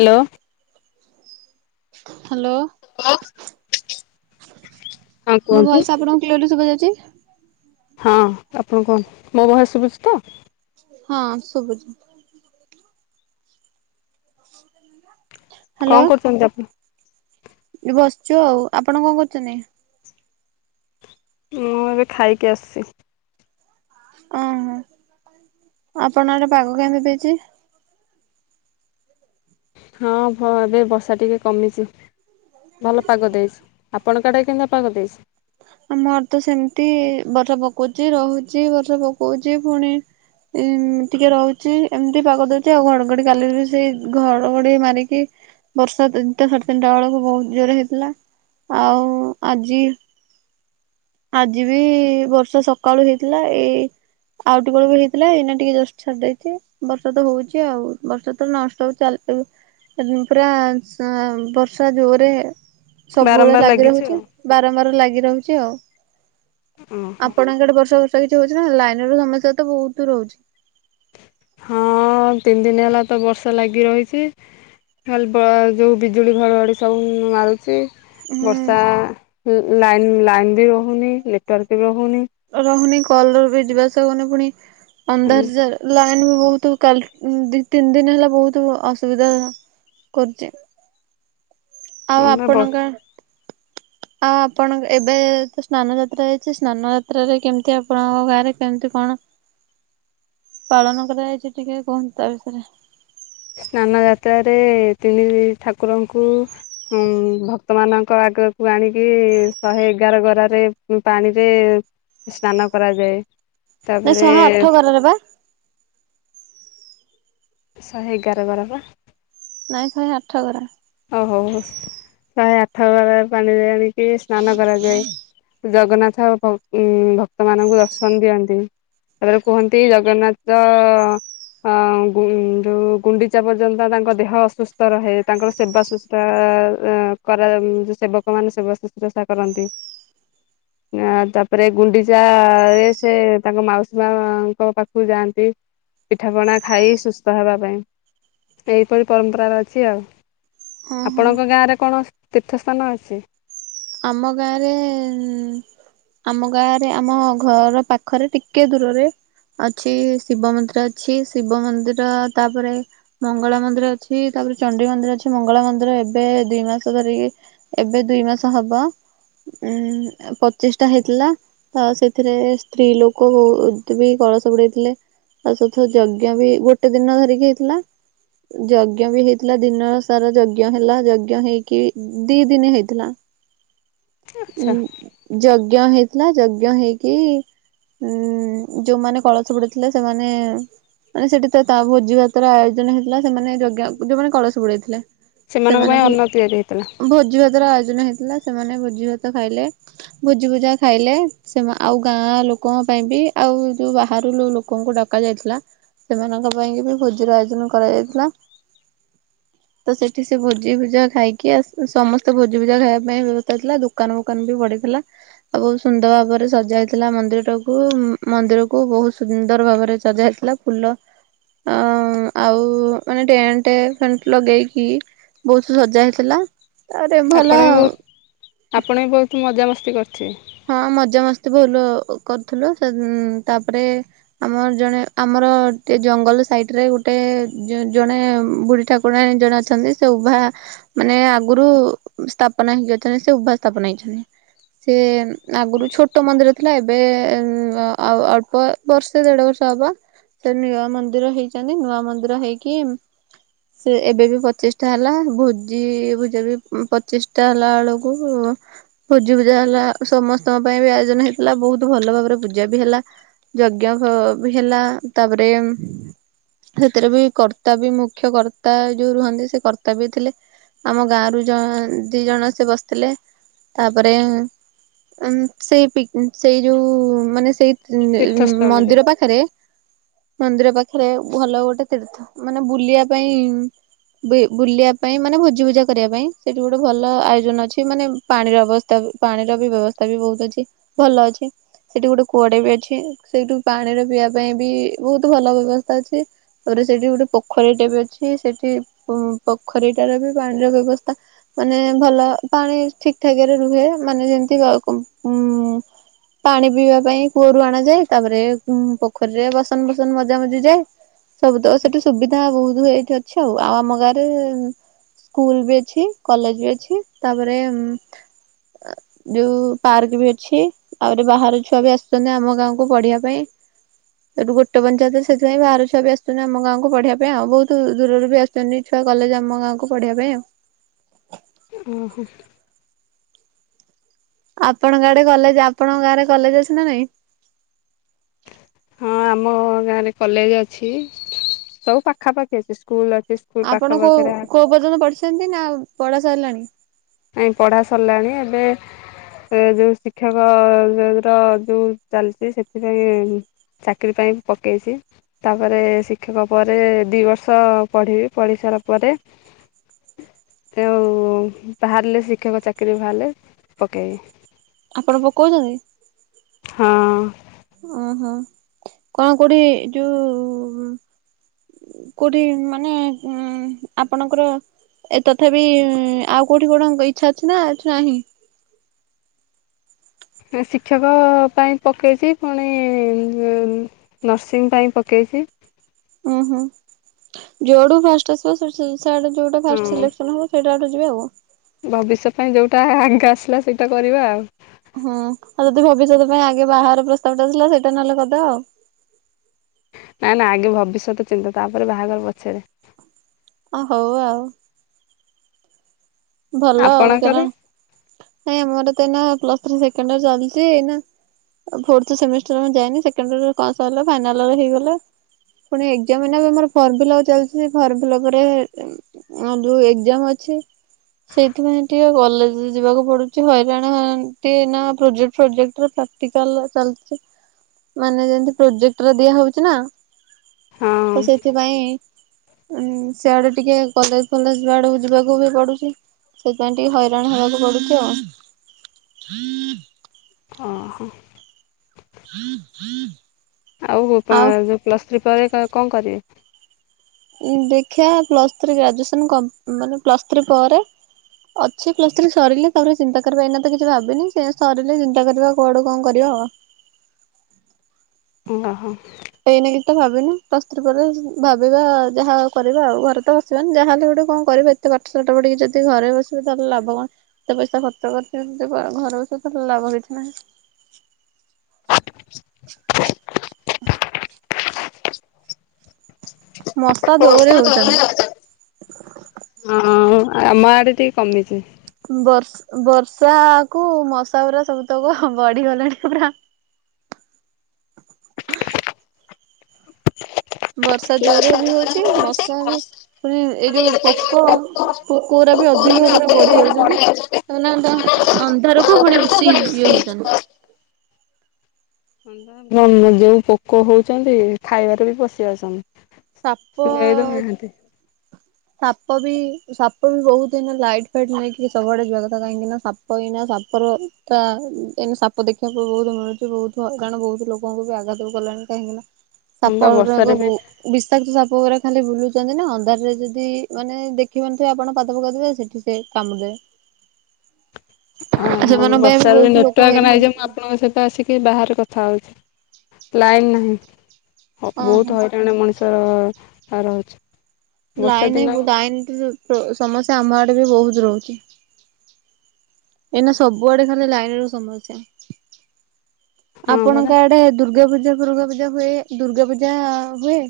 Hello. Hello. [unintelligible] ମୋ ହଁ voice ଆପଣଙ୍କୁ କ୍ଲିୟରର୍ଲି ଶୁଭା ଯାଉଚି? ହଁ। ଆପଣ କୁହନ୍ତୁ। ମୋ ଭଏସ୍ ଶୁଭୁଚି ତ? ହଁ ଶୁବୁଚି। କଣ କରୁଚନ୍ତି ଆପଣ? ଏଇ ବସିଚୁ ଆଉ। ଆପଣ କଣ କରୁଚନ୍ତି? ମୁଁ ଏବେ ଖାଇକି ଆସଚି। ଓହୋ। ଆପଣଙ୍କ ଆଡେ ପାଗ କେମିତି ଦେଇଚି? ହଁ ଭ ଏବେ ବର୍ଷା ଟିକେ କମିଚି। ଭଲ ପାଗ ଦେଇଚି। ଆପଣଙ୍କ ଆଡ଼େ କେନ୍ତିଆ ପାଗ ଦେଇଚି? ଆମ ଆଡେ ତ ସେମତି। ବର୍ଷା ପକଉଚି ରହୁଚି ବର୍ଷା ପକଉଚି ଫୁଣି ଇ ଟିକେ ରହୁଚି ଏମ୍ତି ପାଗ ଦଉଚି ଆଉ। ଘଡଘଡି କାଲିର ସେଇ ଘଡଘଡି ମାରିକି ବର୍ଷା ତିନିଟା ସାଢେ ତିନିଟା ବେଳକୁ ବହୁତ ଜୋରେ ହେଇଥିଲା। ଆଉ ଆଜି ଆଜି ବି ବର୍ଷା ସକାଳୁ ହେଇଥିଲା। ଏଇ ଆଉ ଟିକେ ବେଳ କୁ ହେଇଥିଲା। ଏଇନା ଟିକେ ଜଷ୍ଟ ଛାଡିଯାଇଚି। ବର୍ଷା ତ ହଉଚି ଆଉ। ବର୍ଷା ତ ନନଷ୍ଟପ୍ [unintelligible] ପୁରା ସ ବର୍ଷା ଜୋରେ ସବୁବେଳେ ବାରମ୍ବାର ଲାଗି ଲାଗିଛି ରହୁଚି। ଆଉ। ବାରମ୍ବାର ଲାଗି ରହୁଚି ଆଉ। ହଁ ଆପଣଙ୍କ ଆଡେ ବର୍ଷା ଫର୍ଷା କିଛି ହଉଚି ନା, ଲାଇନି ର ସମସ୍ୟା ତ ବହୁତୁ ରହୁଚି। ହଁ ତିନି ଦିନି ହେଲା ତ ବର୍ଷା ଲାଗି ରହିଚି। ଖାଲ୍ ବ ଯୋଉ ବିଜୁଳି ଘଡଘଡି ସବୁ ମାରୁଚି। ବର୍ଷା ହୁଁ ଲାଇନ୍ ଲାଇନ୍ ବି ରହୁନି, ନେଟୱାର୍କ ବି ରହୁନି। ରହୁନି କଲ୍ ର ବି ଯିବାଆସିଆ ହଉନି। ଫୁଣି, ଅନ୍ଧାର ଯା ଲା ଲାଇନ୍ ବି ବହୁତୁ କାଲ୍ ତିନି ଦିନ ହେଲା ବହୁତୁ ଅସୁବିଧା କରୁଚି। ଆଉ ହଁ ବା ଆପଣଙ୍କ ଗାଁ ଆଉ ଆପଣଙ୍କ ଏବେ ତ ସ୍ନାନ ଯାତ୍ରା ଯାଇଚି, ସ୍ନାନ ଯାତ୍ରାରେ କେମିତି ଆପଣଙ୍କ ଗାଁରେ କେମିତି କଣ ପାଳନ କରାଯାଇଚି ଟିକେ କୁହନ୍ତୁ ତା ବିଷୟରେ? ସ୍ନାନଯାତ୍ରାରେ ତିନି ଠାକୁରଙ୍କୁ ଉଁ ଭକ୍ତ ମାନଙ୍କ ଆଗ କୁ ଆଣିକି ଶହେ ଏଗାର ଗରାରେ ପାଣିରେ ସ୍ନାନ କରାଯାଏ। ନାଇ ତାପରେ ଶହେ ଆଠ ଗରାରେ ପା। ଶହେ ଏଗାର ଗରା ପା। ନାଇଁ ଶହେ ଆଠ ଗରା। ଓ ହଉ ହଉ। ଶହେ ଆଠ ଗରା ପାଣିରେ ଆଣିକି ସ୍ନାନ କରାଯାଏ। ଜଗନ୍ନାଥ ଭ ଭକ୍ତ ମାନଙ୍କୁ ଦର୍ଶନ ଦିଅନ୍ତି। ତାପରେ କୁହନ୍ତି ଜଗନ୍ନାଥ ହଁ ଗୁ ଯୋଉ ଗୁଣ୍ଡିଚା ପର୍ଯ୍ୟନ୍ତ ତାଙ୍କ ଦେହ ଅସୁସ୍ଥ ରହେ। ତାଙ୍କର ସେବା ଶୁଶୁରା ଏ କରା ସେବକ ମାନେ ସେବା ଶୁଶ୍ରୂଷା କରନ୍ତି। ଆ ତାପରେ ଗୁଣ୍ଡିଚା ରେ ସେ ତାଙ୍କ ମାଉସୀ ମାଙ୍କ ପାଖକୁ ଯାଆନ୍ତି। ପିଠାପଣା ଖାଇ ସୁସ୍ଥ ହେବା ପାଇଁ, ଏଇପରି ପରମ୍ପରା ରହିଚି ଆଉ। ହଁ ହଁ ଆପଣଙ୍କ ଗାଁରେ କଣ ତୀର୍ଥସ୍ଥାନ ଅଛି? ଆମ ଗାଁରେ ଉଁ ଆମ ଗାଁ ରେ ଆମ ଘର ପାଖରେ ଟିକେ ଦୂରରେ ଅଛି ଶିବ ମନ୍ଦିର ଅଛି। ଶିବ ମନ୍ଦିର ତାପରେ ମଙ୍ଗଳା ମନ୍ଦିର ଅଛି ତାପରେ ଚଣ୍ଡୀ ମନ୍ଦିର ଅଛି ମଙ୍ଗଳା ମନ୍ଦିର ଏବେ ଦି ମାସ ଧରିକି ଏବେ ଦୁଇ ମାସ ହବ ଉ ପତିଷ୍ଟା ହେଇଥିଲା। ତ ସେଥିରେ ସ୍ତ୍ରୀ ଲୋକ ବହୁ ଏମିତି ବି କଳସ ବୁଡେଇଥିଲେ। ତା ସହି ଯଜ୍ଞ ବି ଗୋଟେ ଦିନ ଧରିକି ହେଇଥିଲା। ଯଜ୍ଞ ବି ହେଇଥିଲା ଦିନର ସାରା ଯଜ୍ଞ ହେଲା ଯଜ୍ଞ ହେଇକି ଦି ଦିନ ହେଇଥିଲା। ଉ ଆଚ୍ଛା ଯଜ୍ଞ ହେଇଥିଲା ଯଜ୍ଞ ହେଇକି ଉଁ ଯୋଉମାନେ କଳସ ବୁଡେଇଥିଲା ସେମାନେ ମାନେ ସେଠି ତ ତା ଭୋଜି ଭାତର ଆୟୋଜନ ହେଇଥିଲା ସେମାନେ ଯଜ୍ଞ ଯୋଉମାନେ କଳସ ବୁଡେଇଥିଲେ। ସେମାନଙ୍କ ସେମାନେ ପାଇଁ ଭୋ ଅନ୍ନ ତିଆରି ହେଇଥିଲା। ଭୋଜି ଭାତ ର ଆୟୋଜନ ହେଇଥିଲା। ସେମାନେ ଭୋଜି ଭାତ ଖାଇଲେ। ଭୋଜି ଭୁଜା ଖାଇଲେ। ସେମା ଆଉ ଗାଁ ଲୋକଙ୍କ ପାଇଁ ବି ଆଉ ଯୋଉ ବାହାରୁ ଲୋକଙ୍କୁ ଡକା ଯାଇଥିଲା ସେମାନଙ୍କ ପାଇଁକି ବି ଭୋଜିର ଆୟୋଜନ କରାଯାଇଥିଲା। ତ ସେଠି ସେ ଭୋଜି ଭୁଜା ଖାଇକି ଆ ସମସ୍ତେ ଭୋଜି ଭୁଜା ଖାଇବାକୁ ପାଇଁ ବ୍ୟବସ୍ଥା ଥିଲା। ଦୋକାନ ଫୋକାନ ବି ପଡିଥିଲା। ଆଉ ସୁନ୍ଦର ଭାବରେ ସଜା ହେଇଥିଲା ମନ୍ଦିରକୁ। ମନ୍ଦିର କୁ ବହୁତ ସୁନ୍ଦର ଭାବରେ ସଜା ହେଇଥିଲା। ଫୁଲ ଅ ଆଉ ମାନେ ଟେଣ୍ଟ ଫେଣ୍ଟ ଲଗେଇକି ବହୁତ ସଜା ହେଇଥିଲା। ତାପରେ ଭଲ ଆପଣ ବି ଆଉ ବହୁତ ଆପଣ ବି ବହୁତ ମଜାମସ୍ତି କରିିଥିବେ? ହଁ ମଜା ମସ୍ତି ଭୁଲ କରୁଥିଲୁ ସେଦି ତାପରେ। ଆମର ଜଣେ ଆମର ଟ ଜଙ୍ଗଲ ସାଇଟରେ ଗୋଟେ ଜଣେ ବୁଢୀ ଠାକୁ ରାଣି ଜଣେ ଅଛନ୍ତି ସେ ଉଭା ମାନେ ଆଗରୁ ସ୍ଥାପନ ହେଇକି ଅଛନ୍ତି। ସେ ଉଭା ସ୍ଥାପନା ହେଇଚନ୍ତି ସେ ଆଗରୁ ଛୋଟ ମନ୍ଦିର ଥିଲା। ଏବେ ଆଉ ଅଳ୍ପ ବର୍ଷେ ଦେଢ ବର୍ଷ ହବ ସେ ନୂଆ ମନ୍ଦିର ହେଇଚନ୍ତି ନୂଆ ମନ୍ଦିର ହେଇକି ସେ ଏବେ ବି ପଚିଶଟା ହେଲା। ଭୋଜି ଭୁଜା ବି ପଚିଶଟା ହେଲା ବେଳକୁ ଭୋଜି ଭୁଜା ହେଲା। ସମସ୍ତଙ୍କ ପାଇଁ ବି ଆୟୋଜନ ହେଇଥିଲା ବହୁତ ଭଲ ଭାବରେ ପୂଜା ବି ହେଲା। ଯଜ୍ଞ ଫ ବି ହେଲା ତାପରେ ସେଥିରେ ବି କର୍ତ୍ତା ବି ମୁଖ୍ୟ କର୍ତ୍ତା ଯୋଉ ରୁହନ୍ତି ସେ କର୍ତ୍ତା ବି ଥିଲେ। ଆମ ଗାଁ ରୁ ଜ ଦି ଜଣକ ସେ ବସିଥିଲେ ତାପରେ ଉ ସେଇ ପିକ୍ ସେଇ ଯୋଉ ମାନେ ସେଇ ଉ ଉ ତୀର୍ଥସ୍ଥଳୀରେ ମନ୍ଦିର ପାଖରେ ମନ୍ଦିର ପାଖରେ ଭଲ ଗୋଟେ ତୀର୍ଥ ମାନେ ବୁଲିବା ପାଇଁ ବି ବୁଲିବା ପାଇଁ ମାନେ ଭୋଜି ଭୁଜା କରିବା ପାଇଁ ସେଇଠି ଗୋଟେ ଭଲ ଆୟୋଜନ ଅଛି ମାନେ ପାଣିର ବସ୍ଥା ପାଣିର ବି ବ୍ୟବସ୍ଥା ବି ବହୁତ ଅଛି ଭଲ ଅଛି। ସେଠି ଗୋଟେ କୁଅ ଟେ ବି ଅଛି। ସେଇଠୁ ପାଣିର ପିଇବା ପାଇଁ ବି ବହୁତ ଭଲ ବ୍ୟବସ୍ଥା ଅଛି। ତାପରେ ସେଠି ଗୋଟେ ପୋଖରୀଟା ବି ଅଛି। ସେଠି ପ- ପ ପୋଖରୀଟାର ବି ପାଣିର ବ୍ୟବସ୍ଥା ମାନେ ଭଲ ପାଣି ଠିକଠାକରେ ରୁହେ ମାନେ ଯେମିତି କ ଉ ପାଣି ପିଇବା ପାଇଁ କୂଅରୁ ଆଣ ଯାଏ ତାପରେ ପୋଖରୀରେ ବସନ ଫସନ ମଜା ମଜି ଯାଏ। ସବୁ ତ ସେଠି ଆଛା ସୁବିଧା ବହୁତ ହଇଯଇିବ। ଅଛି ଆଉ ଆଉ ଆମ ଗାଁରେ ସ୍କୁଲ ବି ଅଛି କଲେଜ ବି ଅଛି ତାପରେ ଯୋଉ ପାର୍କ ବି ଅଛି ଆହୁରି ବାହାର ଛୁଆ ବି ଆସୁଛନ୍ତି ଆମ ଗାଁକୁ ପଢିବା ପାଇଁ। ସେଠୁ ଗୋଟେ ପଞ୍ଚାୟତରେ ସେଥିପାଇଁ ବାହାର ଛୁଆ ଆସୁଛନ୍ତି ଆମ ଗାଁକୁ ପଢିବା ପାଇଁ ଆଉ ବହୁତ ଦୂରରୁ ବି ଆସୁ ଆସୁଛନ୍ତି ଛୁଆ କଲେଜ ଆମ ଗାଁକୁ ପଢିବା ପାଇଁ ଆଉ ଓହୋ। ଆପଣଙ୍କ ଆଡେ କଲେଜ ଆପଣଙ୍କ ଗାଁରେ କଲେଜ ଅଛି ନା ନାଇଁ? ହଁ ଆମ ଗାଁରେ କଲେଜ ଅଛି ସବୁ ପାଖାପାଖି ଅଛି ସ୍କୁଲ ଅଛି। ସ୍କୁଲ ପାଖ ଆପଣ କୋଉ ପାଖରେ କୋଉ ପର୍ଯ୍ୟନ୍ତ ପଢିଛନ୍ତି ନା ପଢା ସରିଲାଣି? ନାଇ ପଢ଼ା ସରିଲାଣି ଏବେ ସେ ଯୋଉ ଶିକ୍ଷକ ର ଯୋଉ ଚାଲିଛି ସେଥିପାଇଁ ଚାକିରି ପାଇଁ ପକେଇଛି। ତାପରେ ଶିକ୍ଷକ ପରେ ଦୁଇ ବର୍ଷ ପଢ଼ିବି ପଢ଼ି ସାରିଲା ପରେ ଆଉ ବାହାରିଲେ ଶିକ୍ଷକ ଚାକିରି ବାହାରିଲେ ପକେଇବି। ଆପଣ ପକଉଛନ୍ତି ହଁ ଓହୋ। କଣ କୋଉଠି ଯୋଉ କୋଉଠି ମାନେ ଉ ଆପଣଙ୍କର ଏ ତଥାପି ଆଉ କୋଉଠି କଣ ଇଚ୍ଛା ଅଛି ନା ନାହିଁ? ଶିକ୍ଷକ ପାଇଁ ପକେଇଛି ପୁଣି ନର୍ସିଂ ପାଇଁ ପକେଇଛି। ଉୁଁ ହୁଁ ଯୋଉଠୁ ଫାଷ୍ଟ ଆସିବ ଯୋଉଟା ଫାଷ୍ଟ ସିଲେକ୍ସନ ହବ ସୋ ଆଡୁ ଯିବେ ଆଉ ଭବିଷ୍ୟ ପାଇଁ ଯୋଉଟା ଆଗ ଆସିଲା ସେଇଟା କରିବା ଆଉ ହୁଁ ଆଉ ଯଦି ଭବିଷ୍ୟତ ପାଇଁ ଆଗେ ବାହାର ପ୍ରସ୍ତାବ ଟା ଥିଲା ସେଇଟା ନହେଲେ କରିଦେ ଆଉ ନା ନା ଆଗେ ଭବିଷ୍ୟତ ଚିନ୍ତା ତାପରେ ବାହାଘର ପଛେ। ହଁ ହଉ ଆଉ ଭଲ ଆଉ ଆପଣଙ୍କର କାରଣ ନାଇ ଆମର ତ ଏଇ ପ୍ଲସ ଥ୍ରୀ ସେକେଣ୍ଡ ୟର ଚାଲିଛି ଏଇ ଫୋଥ ସେମିଷ୍ଟର ଆମ ଯାଇନି ସେକେଣ୍ଡ୍ ଇଅର ସଇଲା ଫାଇନାଲ ହେଇଗଲା। ପୁଣି ଏକ୍ସାମ ଆମର ଫର୍ମ ଫିଲଅପ ଚାଲିଛି ଫର୍ମ ଫିଲଅପରେ ଆଁ ଯୋଉ ଏକ୍ଜାମ ଅଛି। ସେଇଥିପାଇଁ ଟିକେ କଲେଜ ଯିବାକୁ ପଡୁଛି ହଇରାଣ ହ ନା ପ୍ରୋଜେକ୍ଟ ଫ୍ରୋଜେକ୍ଟରେ ତ ଏଥିକାଲର ଚାଲିଛି ମାନେ ଯେମତି ପ୍ରଜେକ୍ଟରେ ଦିଆ ହଉଛି ନା? ହଁ ତ ସେଥିପାଇଁ ଉ ସେଆଡେ ଟିକେ କଲେଜ ଫଲେଜ ଆଡକୁ ଯିବାକୁ ବି ପଡୁଛି। ସେଥିପାଇଁ ଟିକେ ହଇରାଣ ହେବାକୁ ପଡୁଛି ଆଉ ହଁ ହଁ। ହୁଁ ହୁଁ ଆଉ ଯୋଉ ପ୍ଲସ୍ ଥ୍ରୀ ପରେ କଣ କରିବେ? ଉଁ ଦେଖିବା ପ୍ଲସ୍ ଥ୍ରୀ ଗ୍ରାଜୁଏସନ୍ କମ ମାନେ ପ୍ଲସ୍ ଥ୍ରୀ ପରେ ଅଛି ପ୍ଲସଥ୍ରୀ ସରିଲେ ତାପରେ ଚିନ୍ତା କରିବା ଏଇନା ତ କିଛି ଭାବିନି ସେ ସରିଲେ ଚିନ୍ତା କରିବା କୁଆଡୁ କଣ କରିବା ଆଉ ଓହୋ। ଏଇ ନେଇକି ତ ଭାବିନି ପ୍ଲସଥ୍ରୀ ପରେ ଭାବିବା ଯାହା କରିବା ଆଉ ଘରେ ତ ବସିବାନି ଯାହାହଲେ ଗୋଟେ କଣ କରିବି। ଏତେ ପାଠ ସାଠ ପଢିକି ଯଦି ଘରେ ବସିବା ତାହଲେ ଲାଭ କଣ? ସେ ପଇସା ଖର୍ଚ୍ଚ କରିଛି ଘରକୁ ସ ତା ଲାଭ କିଛି ନାହିଁ। ମଶା ହ ଜୋରେ ଚା ହଉଚନ୍ତି। [inaudible] ହଁ ଆମ ଆଡେ ଟିକେ କମିଛି। ବର୍ଷ ବର୍ଷା କୁ ମଶା ଗୁରା ସବୁତକ ବଢିଗଲେଣି ପୁରା ବର୍ଷା ଯୋଉ ଜୋରରେ ବି ହଉଛି ମଶା ବି ପୁଣି ଏଇ ଯୋଉ ପୋକ କ କଉରା ବି ଅଧିକ ପୁରା ବଢିଯାଉଛି। ସେମାନେ [inaudible] ଅନ୍ଧାରକୁ ପୁଣି ବେଶୀ ଇଏ ହଉଛନ୍ତି। କ [inaudible] ଏ ଯୋଉ ପୋକ ହଉଛନ୍ତି ଖାଇବାରେ ବି ପଶି ଯାଉଛନ୍ତି। ସାପ ସୁଆଇ ଦଉନାହାନ୍ତି ଅ ସାପ ବି ସାପ ବି ବହୁତ ଏଇନା ଲାଇଟ୍ ଫାଇଟ୍ ନେଇକିରି ସବୁଆଡେ ଯିବା କଥା କାହିଁକି ନା ସାପ ସାପ ଏଇନା ସାପର ତା ଏଇନେ ସାପ ଦେଖିବାକୁ ବହୁତ ମିଳୁଛି ବହୁତ ହଇରାଣ ବହୁତ ଲୋକ ବହୁ ବି ଆଘାତ କଲାଣି କାହିଁକି ନା ହଁ ବା ବର୍ଷାରେ ସାପଗୁରାକ ବି ବଉ ବିଷାକ୍ତ ସାପ ଗୁରା ଖାଲି ବୁଲୁଛନ୍ତି ନା ଅନ୍ଧାରରେ ଯଦି ମାନେ ଦେଖି ପାରୁଥିନବେ ଆପଣ ପାଦ ପକାଉଥିବେ ସେଠି ସେ କାମୁଡ଼ି ଦେବେ। ଓହୋ ବର୍ଷାରେ ବି ଲୋକ ନେଟୱାର୍କ ହଇରାଣ ନାହିଁ ଯେ ମୁଁ ଆପଣଙ୍କ ସହିତ ଆସି ବାହାରେ କଥା ହଉଛି ଲାଇନ ନାହିଁ ଓହୋ ବହୁତ ହଇରାଣରେ ମଣିଷ ସ ରହୁଛି। ବର୍ଷା ଲାଇନ ଦିନ ବୁ ଲାଇନ ସମସ୍ୟା ଆମଆଡେ ବି ବହୁତ ରହୁଛି। ଏଇନା ସବୁଆଡେ ଖାଲି ଲାଇନ ର ସମସ୍ୟା। ହଁ ପରା ଆପଣଙ୍କ ଆଡେ ଦୁର୍ଗା ପୂଜା ଫୁର୍ଗା ପୂଜା ହୁଏ ଦୁର୍ଗା ପୂଜା ହୁଏ?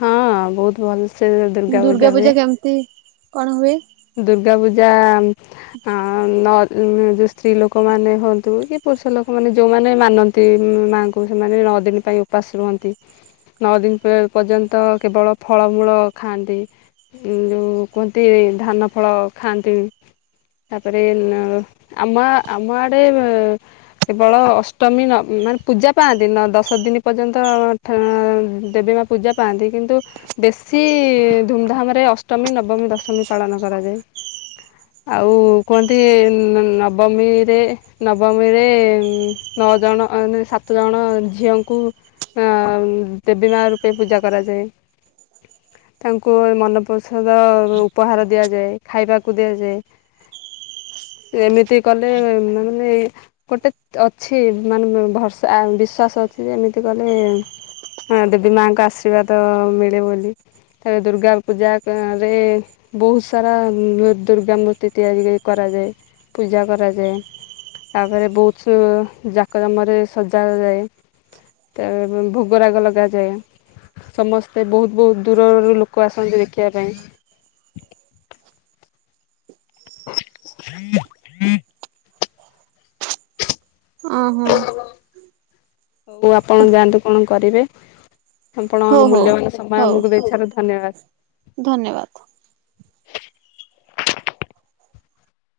ହଁ, ବହୁତ ଭଲସେ ଦୁର୍ଗା ପୂଜା କେମିତି କଣ ହୁଏ? ଦୁର୍ଗାପୂଜା ହଁ ନ ଯୋଉ ସ୍ତ୍ରୀ ଲୋକମାନେ ହୁଅନ୍ତୁ କି ପୁରୁଷ ଲୋକ ମାନେ ଯୋଉମାନେ ମାନନ୍ତି ତି ମାଙ୍କୁ ସେମାନେ ନଅ ଦିନ ପାଇଁ ଉପାସ୍ ରୁହନ୍ତି। ନଅ ଦିନ ପର୍ଯ୍ୟନ୍ତ କେବଳ ଫଳମୂଳ ଖାଆନ୍ତି। ଯୋଉ କୁହନ୍ତି ଧାନ ଫଳ ଖାଆନ୍ତିନ୍। ତାପରେ ଆମ ଆମ ଆଡେ କେବଳ ଅଷ୍ଟମୀ ନ ମାନେ ପୂଜା ପାଆନ୍ତି ନଅ ଦଶ ଦିନ ପର୍ଯ୍ୟନ୍ତ ଅ ହଁ ଦେବୀ ମା ପୂଜା ପାଆନ୍ତି। କିନ୍ତୁ ବେଶୀ ଧୁମଧାମ୍ ରେ ଅଷ୍ଟମୀ ନବମୀ ଦଶମୀ ପାଳନ କରାଯାଏ। ଆଉ କଣନ୍ତି ନବମୀରେ ନବମୀରେ ନଅ ଜଣ ଆ ନେ ସାତ ଜଣ ଝିଅଙ୍କୁ ଆ ଦେବୀ ମା ରୂପେ ପୂଜା କରାଯାଏ। ତାଙ୍କୁ ଏ ମନପସନ୍ଦ ଉ ଉପହାର ଦିଆଯାଏ, ଖାଇବାକୁ ଦିଆଯାଏ। ଏମିତି କଲେ ମାନେ ଗୋଟେ ଅଛି ମାନେ ଭରସା ବିଶ୍ୱାସ ଅଛି ଯେ ଏମିତି କଲେ ହଁ ଦେବୀ ମାଙ୍କ ଆଶୀର୍ବାଦ ମିଳେ ବୋଲି ତାପରେ ଦୁର୍ଗା ପୂଜାରେ ବହୁତ୍ ସାରା ଦୁର୍ଗା ମୂର୍ତ୍ତି ତିଆରି କରାଯାଏ, ପୂଜା କରାଯାଏ। ତାପରେ ବହୁତ ଯାକଜମକରେ ସଜାଯାଏ। ତା ଏବେ ଭୋଗରାଗ ଲଗାଯାଏ। ସମସ୍ତେ ବହୁତ୍ ବହୁତ୍ ଦୂରରୁ ଲୋକ ଆସନ୍ତି ଦେଖିବା ପାଇଁ। ଓହୋ। ହଉ ଆପଣ ଯାଆନ୍ତୁ କଣ କରିବେ ଆପଣ ହଉ ହଉ ମୂଲ୍ୟବାନ ସମୟ ଆମକୁ ଦେଇଥିବାରୁ ଧନ୍ୟବାଦ। ଧନ୍ୟବାଦ୍।